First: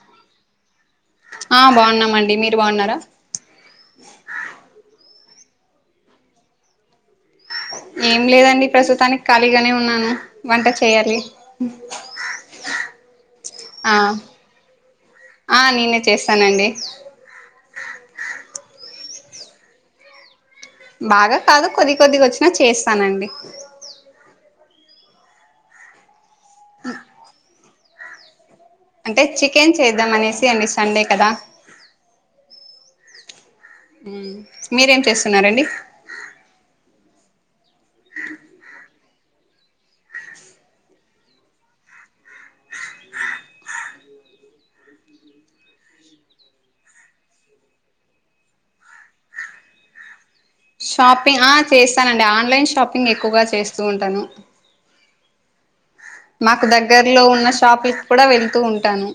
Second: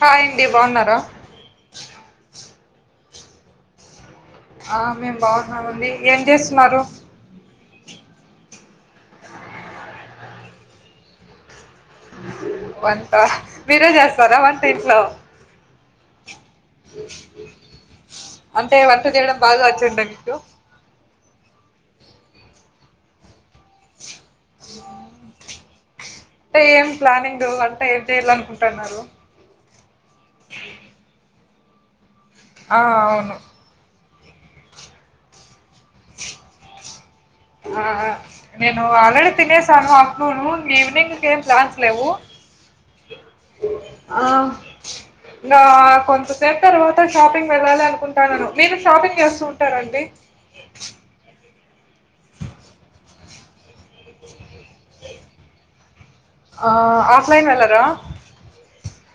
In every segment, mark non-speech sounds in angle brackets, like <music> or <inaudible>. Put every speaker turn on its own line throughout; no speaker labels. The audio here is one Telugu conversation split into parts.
హాయండి బావున్నారా
ఆ బావున్నామండి మీరు బావున్నారా
ఆ మేం బావున్నామండి ఏంజేస్తున్నారు
ఏం లేదండి ప్రస్తుతానిక్ ఖాళీగానే ఉన్నాను వంట చేయాలి
వంట మీరే
ఆ
జేస్తారా వంట ఇంట్లో
ఆ నేనే చేస్తానండి
అంటే వంట జేయడం బాగా వచ్చంట మీకూ
బాగ కాదు కొద్దికొద్దిగొచ్చినా చేస్తానండి
టేం ప్లానింగు వంట ఏం జేయాలనుకుంటన్నారు
అంటే చికెన్ చేద్దామనేసి అండి సండే కదా
ఆ అవును
ఉ మీరేం చేస్తున్నారండి
ఆ నేనూ ఆల్రెడి తినేసాను ఆఫ్నూను ఈవినింగ్కేం ప్లాన్స్ లేవు
<inaudible>
ఆ ఇంగా కొంతసేపు తర్వాత షాపింగ్ వెళ్ళాలి అనుకుంటానను మీరు షాపింగ్ చేస్తూ ఉంటారండి
షాపింగ్ ఆ చేస్తానండి ఆన్లైన్ షాపింగ్ ఎక్కువగా చేస్తూ ఉంటాను మాకు
ఆ,
దగ్గర్లో ఉన్న
ఆఫ్లైన్ వెళ్ళరా
షాపులకి కుడా వెళ్తూ ఉంటాను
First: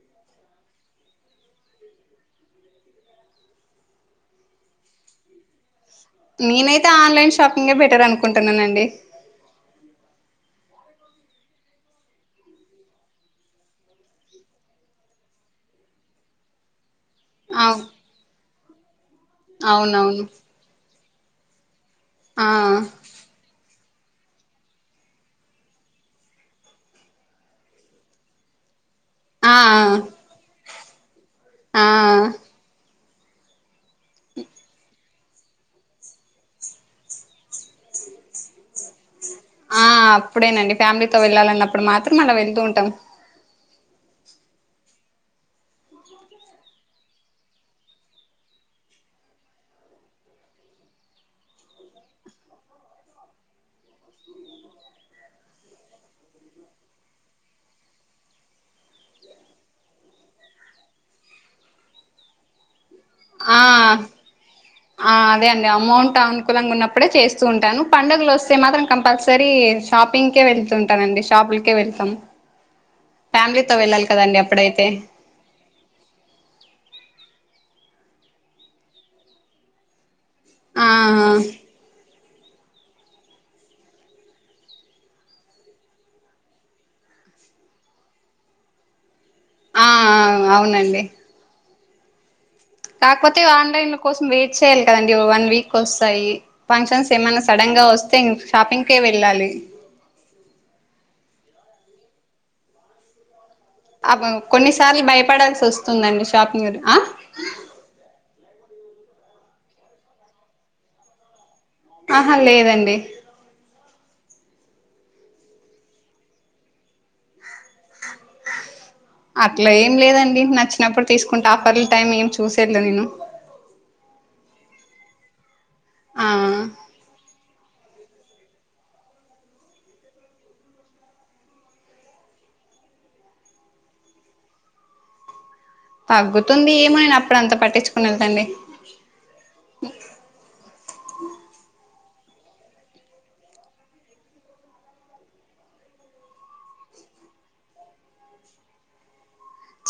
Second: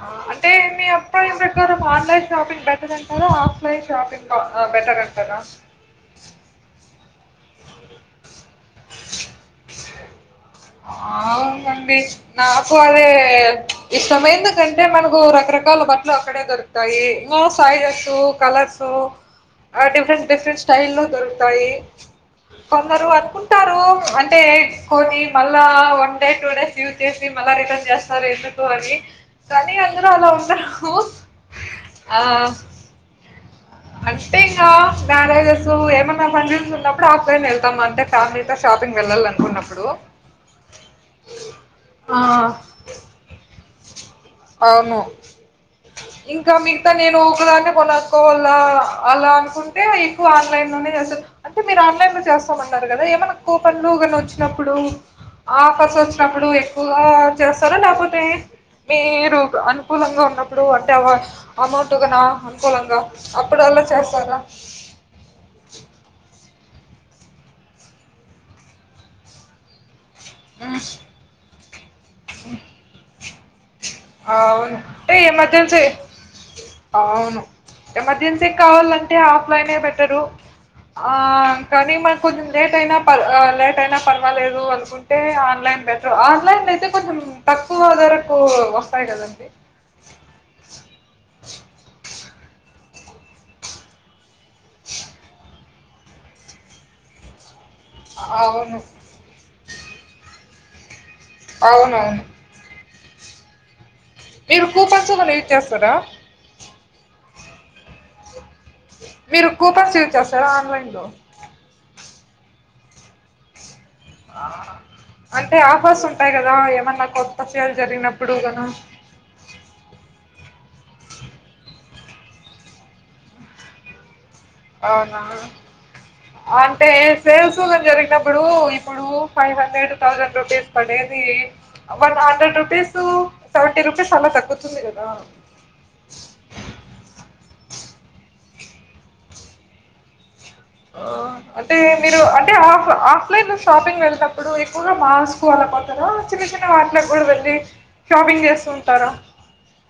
ఆ అంటే మీ అభిప్రాయం ప్రకారం ఆన్లైన్ షాపింగ్ బెటరంటారా ఆఫ్లైన్ షాపింగ్ అ బెటరన్ టారా
నేనైతే ఆన్లైన్ షాపింగే బెటరనుకుంటున్నానండి
అవునండీ నాకూ అదే ఇష్టము ఎందుకంటే మనకూ రకరకాల బట్లు అక్కడే దొరుకు తాయి మో
అవు
సైజెస్సూ కలర్సూ ఆ
అవునవును
డిఫరెంట్ డిఫరెంట్ స్టైల్లో దొరుకుతాయి
ఆ
కొందరు అనుకుంటారూ అంటే కొని మళ్ళా one day two days use చేసి మళ్ళా రిటర్న్ జేస్తారు ఎందుకూ అని
ఆ
కానీ అందరూ అలా ఉండరూ ఆ
<inaudible>
అంటే ఇంగా మ్యారేజెసు ఏమన్నా ఫంక్షన్సున్నప్పుడు ఆఫ్లైన్ వెళ్తాం అంటే ఫ్యామిలీతో షాపింగ్ వెళ్ళాల
ఆ
కున్నప్పుడు
అప్పుడేనండి ఫ్యామిలీతో వెళ్ళాలన్నప్పుడు మాత్రం
ఆ
అలా వెళ్తూ ఉంటాం
అవును
<inaudible>
ఇంకా మిగతా నేను ఒక్కదాన్ని కొనుక్కోవాల అలా అనుకుంటే ఎక్కువ ఆన్లైన్ లోనే చేస్తాను అంటే మీరు ఆన్లైన్ లో చేస్తామన్నారు కదా ఏమన్నా కూపన్లు కానీ వచ్చినప్పుడు ఆఫర్స్ వచ్చినప్పుడు ఎక్కువగా చేస్తారా లేకపోతే మీరు అనుకూలంగా ఉన్నప్పుడు అంటే అ అమౌంట్గా నా అనుకూలంగా
ఆ
అప్పుడు అలా చేస్తారా
ఆ అదే అండి అమౌంట్ అనుకూలంగా ఉన్నప్పుడే చేస్తూ ఉంటాను పండుగలు వస్తే మాత్రం కంపల్సరీ షాపింగ్కే వెళ్తుంటానండి షాపులకే వెళ్తాం ఫ్యామిలీతో వెళ్ళాలి
అ
కదండి
అవును
అప్పుడైతే
ఉంటే ఎమర్జెన్సీ అవును ఎమర్జెన్సీకి కావాలంటే ఆఫ్ లైనే బెటరు ఆ కానీ మకు కొంచం లేట్ అయినా పర్వా ఆ లేట్ అయినా పర్వాలేదు అను కుంటే ఆన్లైన్ బెటర్ ఆన్లైన్ల అయితే కొంచెం తక్కువ ధరకు వస్తాయి కదండి
ఆ అవునండి కాకపోతే ఆన్లైన్ల కోసం వెయిట్ చేయాలి కదండి వన్ వీక్ కి వస్తాయి ఫంక్షన్స్ ఏమన్నా సడన్ గా వస్తే
అవును.
షాపింగ్ కే వెళ్ళాలి
అవునవును మీరు
కొన్నిసార్లు
కూపన్స్ ఏమన్నా యూజ్
భయపడాల్సి
చేస్తారా?
వస్తుందండి షాపింగ్ ఆ
మీరు కూపన్స్ యూస్ చేస్తారా ఆన్లైన్ లో
ఆహా లేదండి
అంటే ఆఫర్స్ ఉంటాయి కదా ఏమన్నా కొత్త సేల్ జరిగినప్పుడు గాను
అట్లా ఏం లేదండి నచ్చినప్పుడు తీసుకుంట ఆఫర్ల టైం ఏం చూసేట్లే నేను
అవునా
ఆ
అంటేే సేల్స్ ఎక్కువగా జరిగినప్పుడు ఇప్పుడు ఫైవ్ హండ్రెడ్ థౌజండ్ రూపీస్ పడేది one hundred rupees seventy rupees అలా తగ్గుతుంది కదా
తగ్గుతుంది ఏమోని అప్పుడు అంత పట్టించుకోను అండి
ఆ,
అ
అంటే మీరు అంటే ఆఫ్ ఆఫ్ లైన్ లో షాపింగ్ వెళ్ళేటప్పుడు ఎక్కువగా మాస్కు అలా చిన్న చిన్న వాటికి కూడా వెళ్ళలి షాపింగ్ చేస్తు ఉంటారా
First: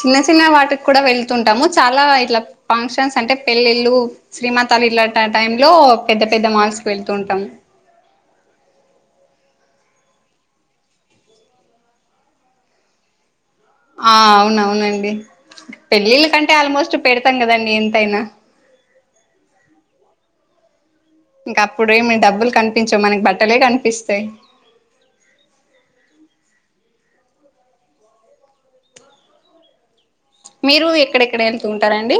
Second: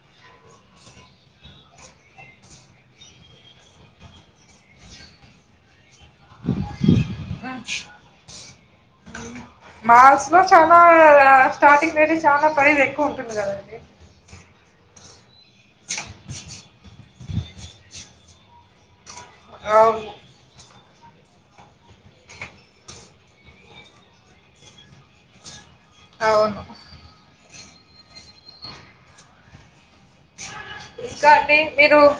చిన్న చిన్న వాటికి కూడా వెళ్తుంటాము చాలా ఇట్లా ఫంక్షన్స్ అంటే పెళ్ళిళ్ళు శ్రీమాతాలు ఇల్లా టైమ్ లో పెద్ద పెద్ద మాల్స్ కి వెళ్తు ఉంటాం
మాల్స్ లో చాలా స్టార్టింగ్ రేట్ చాలా ప్రైస్ ఎక్కువ ఉంటుంది కదండి
ఆ అవునవునండి పెళ్ళిళ్ళ కంటే ఆల్మోస్ట్ పెడతాం కదండీ ఎంతైనా
అవును
ఇంకా అప్పుడేమి డబ్బులు కనిపించవు మనకి బట్టలే కనిపిస్తాయి
అవును
మీరు
ఇంకా
ఎక్కడెక్కడ
అండి
వెళ్తు
మీరు
ఉంటారండి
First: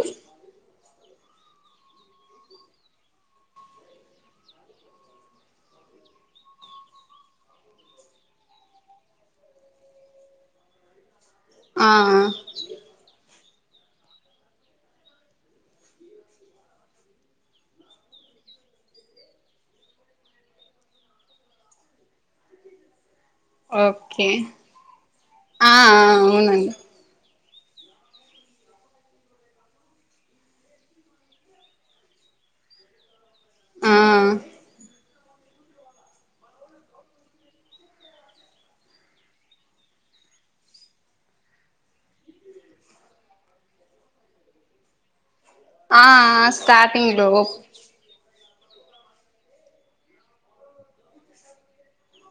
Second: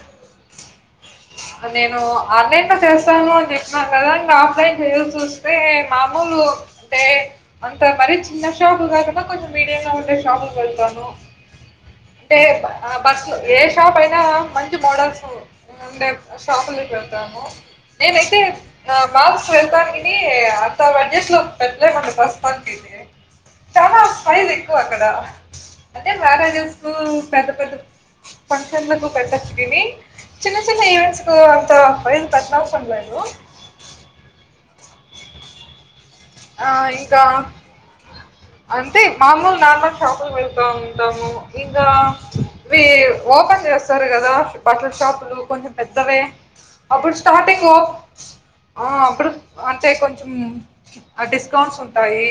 నేను ఆన్లైన్ లో చేస్తాను అని చెప్పినాను కదాంగా ఆఫ్లైన్ చేయాల్ వస్తే మామూలు అంటే అంత మరి చిన్న షాపుకు కాకుండా కొంచెం మీడియంగా ఉండే షాపుకు వెళ్తాను
ఆ
అంటే బస్సు ఏ షాప్ అయినా మంచి మోడల్స్ ఉండే షాపు లోకి వెళ్తాను నేనైతే మాల్స్కి వెళ్తానికని అంత బడ్జస్ లో పెట్టలేమండి ప్రస్తుతానికి అయితే చాలా
ఓకే
ఫైవ్ ఎక్కువ అక్కడ
ఆ
అంటే
ఆ, అవునండి
మ్యారేజెస్ కు పెద్ద పెద్ద ఫంక్షన్ లకు కట్టొచ్చని చిన్న చిన్న ఈవెంట్స్ కు అంత ఫయిల్ తటన్ అవసరం లేదు.
ఆ
ఆ ఇంకా అంతే మామూల్ నార్మల్ చపాలు వేల్ తొంతాము. ఇంగా వీ ఓపెన్ జేస్తారు కదా బట్టల షాపులు కొంచెం
ఆ
పెద్దవే అప్పుడు
స్టార్టింగ్ లో
స్టార్టింగు ఆ అప్పుడు అంటే కొంచెం డిస్కౌంట్స్ ఉంటాయి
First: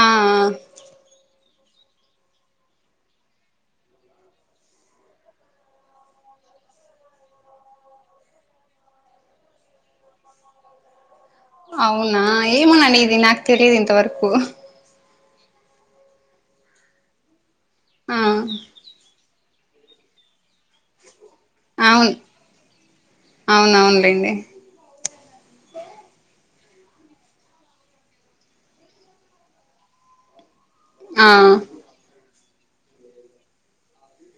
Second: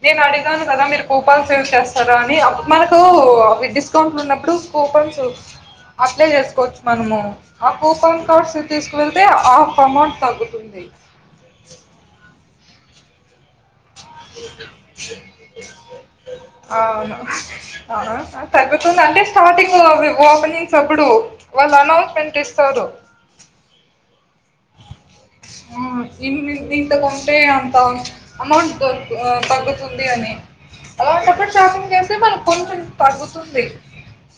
ఆ
నేను అడిగ్ కాన్ కదా మీరు పు కూపన్స్ యూస్ చేస్తారా అని మనకు అవి డిస్కౌంట్లు ఉన్నప్పుడు కూపన్సు. అప్లై జేసుకోవచ్చు మనము ఆ కూపన్ కార్డ్స్ తీసుకు వెళ్తే ఆఫ్ అమౌంట్ తగ్గుతుంది.
అవునా ఏమోన్నా నిదీ నాక్ తెలియద్ ఇంతవరక్
అవును
ఆ
ఆఆ తగు తున్ అంటే స్టార్టింగ్ వీ ఓపెనింగ్స్ అప్పుడు వాళ్ళు అనౌన్స్మెంట్ ఇస్తారు.
అవునవును లేండి.
ఆ దీనమి దీంట్లా కంటే అంత అమౌంట్ దొరక్ తగ్గుతుంది అని,
ఆ
అలాంటప్పుడు షాపింగ్ చేస్తే మనక్ కోచ్ తగ్గుతుంది.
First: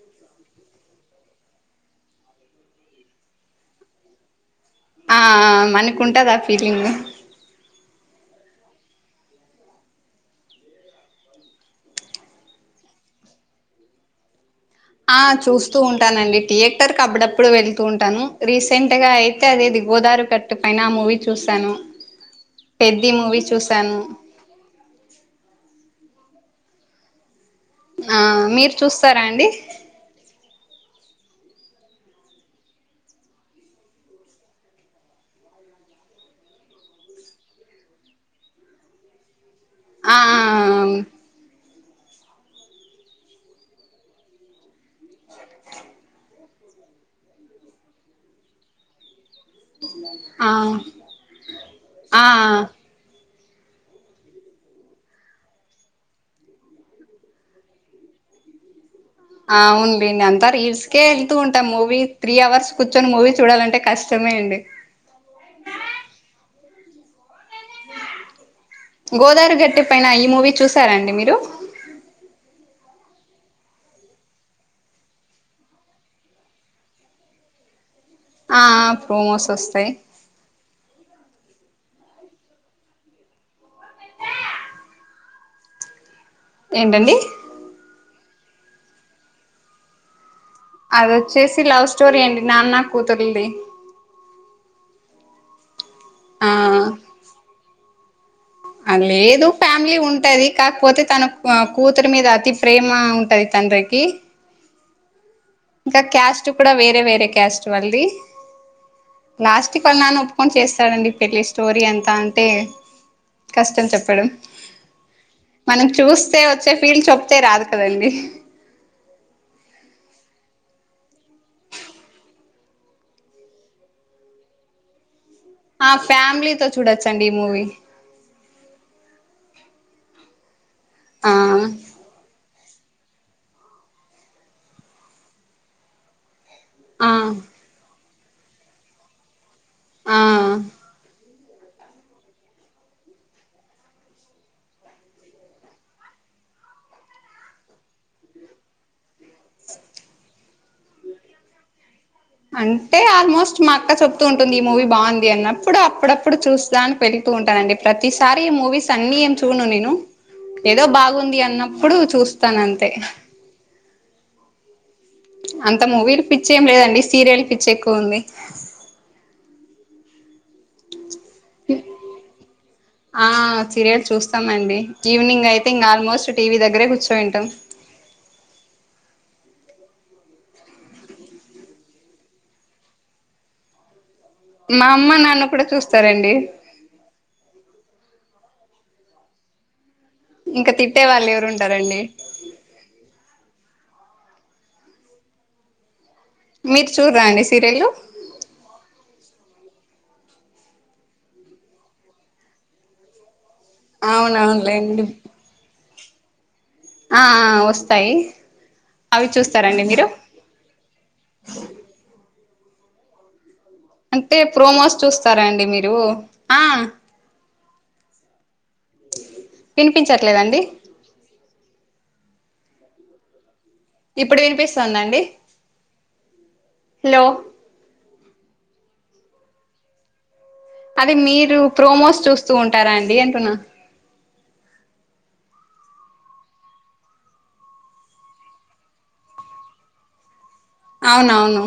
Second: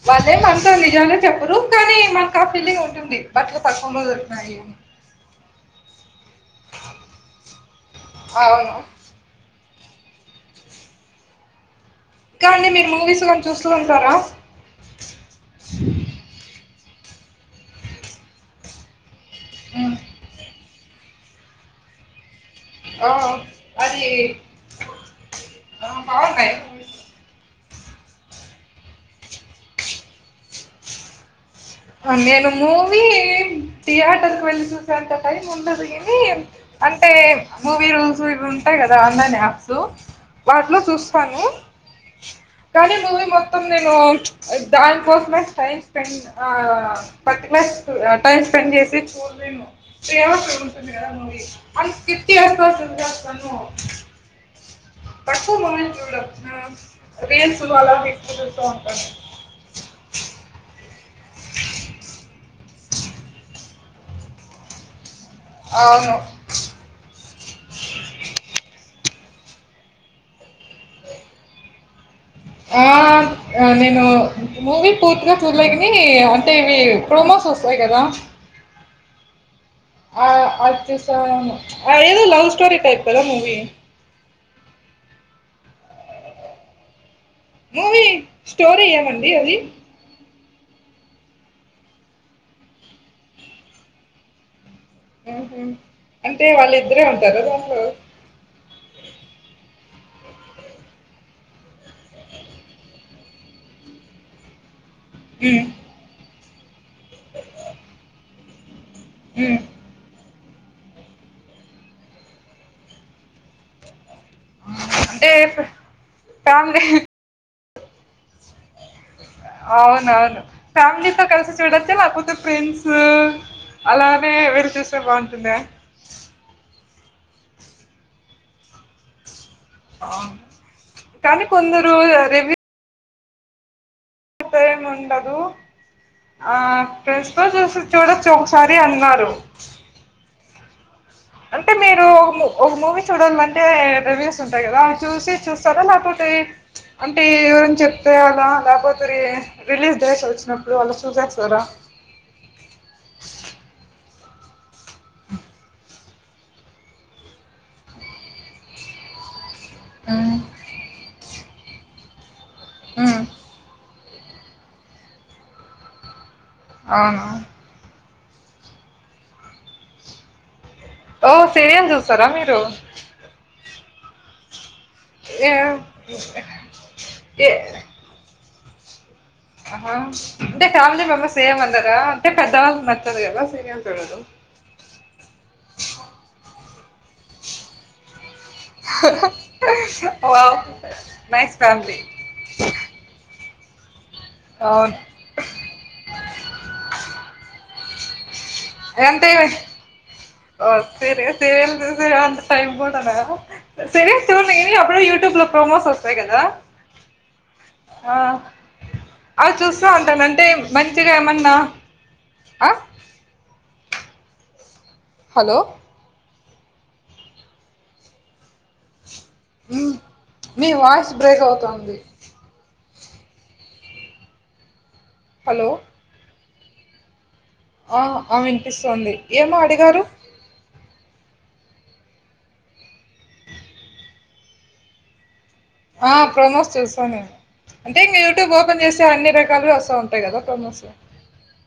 వాళ్ళే మన్సు నిజమే చెప్పరు కానీ, మాకు ఆ ఫీలింగ్ ఉంటుంది. బట్టల పక్కువ రోజు న్నాయి అని
ఆ ఆ మనకుంటది ఆ ఫీలింగు.
అవును కానీ మీరు మూవీస్ గాని చూస్తూ ఉంటారా.
ఆ చూస్తూ ఉంటానండి. థియేటర్క్ అబ్బుడప్పుడు వెళ్తూ ఉంటాను రీసెంట్ గాయి తే అది ఇది
ఉమ్.
గోదవరి గట్టు పైన ఆ మూవీ చూశాను, పెద్ది మూవీ చూసాను.
ఓ బావుందా అయిబ్బు
ఆ మీరు చూస్తారా అండి.
నేను మూవీ థియేటర్క్ వెళ్ళి చూసే అంతా టైం ఉండదు గానీ. అంటే మూవీ రూల్స్ ఇవి ఉంటాయ్ గదా ఆన్లైన్ అప్స్. దు
ఆ
వాట్లో చూస్తాను. కానీ మూవీ మొత్తం నేను దాని కోసమే టై స్పెండ్. ఆ పట్టిల్లేస్తూ టైమ్ స్పెండ్ జేసి చూడలేను.
ఆ ఆ
దేవాసి ఉంటుంది కదా మూవీ అన్
ఆ
స్కిప్
ఆ
చేస్కోన్ చూసేస్తాను. తక్కువ మూవీ చూడం. ఆ వీ ఏస్ వాళ్ళ విక్టులు చూడం.
అవుండి అంతా రీల్స్కే ఏళ్తూ ఉంటాం. మూవీ త్రీ అవర్స్ కూర్చొని మూవీ చూడాలంటే కష్టమే అండి.
అవును
గోదారి గట్టు పైన ఈ మూవీ చూసారండి మీరు.
ఆ నేను మూవీ పూర్తిగా చూడలేగని అంటే ఇవి ప్రోమోస్ ఓస్ బోయ్ గదా
ఆ ఆ ప్రోమోస్ సోస్తాయ్.
ఆ అద్ చూసాను ఆ ఏదో లవ్ స్టోరి టైప్ కదా మూవీ.
ఏంటండి.
మూవీ స్టోర్ ఏమండీ అది.
అదొచ్చేసి లవ్ స్టోరీ అండి నాన్న కూతుర్లుది
ఉహు అంటే వాళ్ళిద్దరే ఉంటారా దాంట్లో
ఆ లేదు ఫ్యామిలీ ఉంటది కాకపోతే తన క్వా కూతురు మీద అతి ప్రేమ ఉంటాది తండ్రికి.
ఉ
ఇంకా క్యాస్టు కూడా వేరే వేరే క్యాస్ట్ వాళ్ళది
హ్మ్.
లాస్ట్ వాళ్ళ నాన్న ఒప్పుకొని చేస్తాడండి పెళ్ళి స్టోరీ ఎంత అంటే కష్టం చెప్పడం.
అంటే ఫ్
మనం చూస్తే వచ్చే
ఫ్యామిలీ
ఫీల్ చెప్తే రాదు కదండి
అవునవును ఫ్యామిలితో కలిసి చూడచ్చా ల్యాకపోతే ప్రెండ్సు అలానే వెళ్లి చూస్తే బాగుంటుందా
ఆ ఫ్యామిలీతో చూడొచ్చండి ఈ మూవీ
ఆ
ఆ
కానీ కొందరు రివ్యూ ఒకరేం ఉండదు ఆ
ఆ
ఫ్రెండ్స్ తో చూసి చూడచ్చ ఒకసారి అన్నారు
ఆ
అంటే మీరు ఒ మూ ఒక మూవీ చూడాలి అంటే రివ్యూస్ ఉంటాయి కదా చూసి చూస్తారా ల్యాకపోతే అంటే ఎవరన్న చెప్తేయాలా ల్యాకపోతే రి రిలీజ్ డ్రేస్ వచ్చినప్పుడు వాళ్ళు చూసేస్తారా
అంటే ఆల్మోస్ట్ మా అక్క చెప్తూ ఉంటుంది ఈ మూవీ బాంది అన్నప్పుడు అప్పుడప్పుడు చూస్తా దానిక్ వెళుతూ ఉంటానండి ప్రతిసారి ఈ మూవీస్ అన్నీ ఏం చూన్ను నేను
ఉమ్
ఏదో బాగుంది అన్నప్పుడు చూస్తాను అంతే. అంత మూవీలు పిచ్చి ఏం లేదండి
అవునా
సీరియల్ పిచ్చి ఎక్కువ ఉంది.
ఓ సీరియల్ చూస్తారా మీరు
ఆ సీరియల్స్ చూస్తామండి ఈవినింగ్
ఏ
అయితే ఇంకా ఆల్మోస్ట్ టీవీ దగ్గరే కూర్చోయింటాం.
ఏ ఆహా అంటే ఫ్యామిలీ మెంబర్స్ ఎమ్ అనరా అంటే పెద్దవాళ్లు నచ్చదు కదా సీరియల్ చూడడం.
మా అమ్మ నాన్న కూడా చూస్తారండి
అహహహా వావ్
ఇంకా తిట్టే వాళ్ళు
నైస్ ఫ్యామిలీ
ఎవరుంటారండి
అవును
మీరు చూర్రా అండి సీరియల్లు
ఎంతేవే ఓ తిరే సీరియల్ చూసేరా అంత టైం కూడానా. సీరియల్స్ చూన్నే అప్పుడు
అవునవునులేండి
యూట్యూబ్లో ప్రోమోస్ వస్తాయి కదా.
ఆ వస్తాయి
ఆ
అవి చూస్తారండి
చూస్తా
మీరు
ఉంటాను అంటే మంచిగా ఏమన్నా అ
అంటే ప్రోమోస్ చూస్తారా
హలో
అండి మీరు ఆ
ఉ
వినిపించట్లేదండి
మీ వాయిస్ బ్రేక్ అవుతుంది
<inaudible> ఇప్పుడు వినిపిస్తందా అండి
హలో
హలో
ఆ ఆ వినిపిస్తాంది ఏమో అడిగారు
అది మీరు ప్రోమోస్ చూస్తూ ఉంటారా అండి అంటున్నా.
ఆ ప్రమోస్ చూస్తా నేను అంటే ఇంకా యూట్యూబ్ ఓపెన్ చేస్తే అన్ని రకాలుగా వస్తు ఉంటాయిగా ప్రోమోసు
అవునవును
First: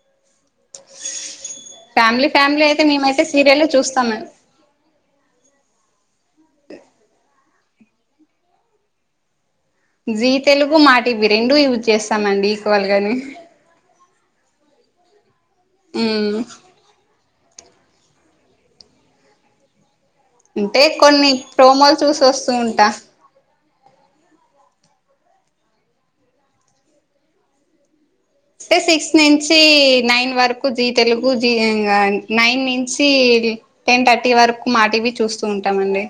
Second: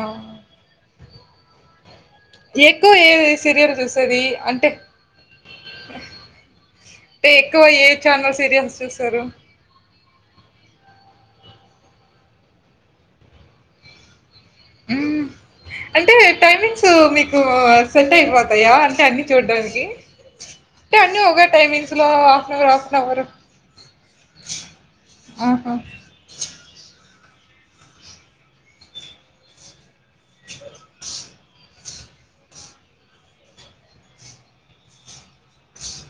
ఆ
ఫ్యామిలీ ఫ్యామిలీ అయితే
ఎక్కువ ఏ
మేమైతే
సీరియల్ చూసేది
చూస్తామండి
అంటే టే ఎక్కువ ఏ ఛానల్ సీరియల్స్ చూస్తారు
జీ తెలుగు మా టివి రెండు యూజ్ చేస్తానండి ఈక్వల్ గానే
ఉమ్మ్ అంటే
ఉమ్
టైమింగ్ స్ మీకు సెట్ అయిపోతాయా అంటే అన్ని చూడ్డానికి
అంటే
టే అన్ని
కొన్ని
ఒకే
ప్రోమోలు
టైమింగ్స్‌లో
చూసి వస్తూ
హాఫ్‌న్ అవర్
ఉంటా
హాఫన్ అవరు ఆహా
టే సిక్స్ నుంచి నైన్ వరకు జి తెలుగు జి ఇంగ నైన్ నుంచి టెన్ థర్టీ వరకు మా టీవీ చూస్తూ ఉంటామండి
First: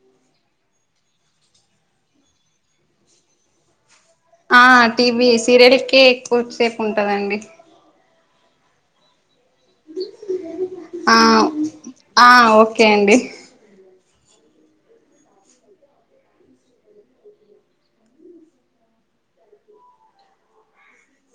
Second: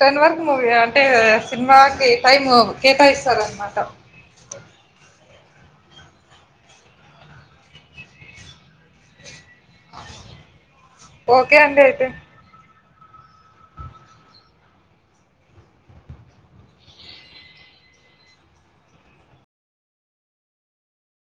టెన్ వరకు మూవీ అంటే సినిమాకి టైమ్ కేటాయిస్తారు అనమాట
ఆ టీవీ సీరియల్ కే ఎక్కువ సేపు ఉంటదండి ఆ
ఓకే అండి అయితే.
ఆ ఓకే అండి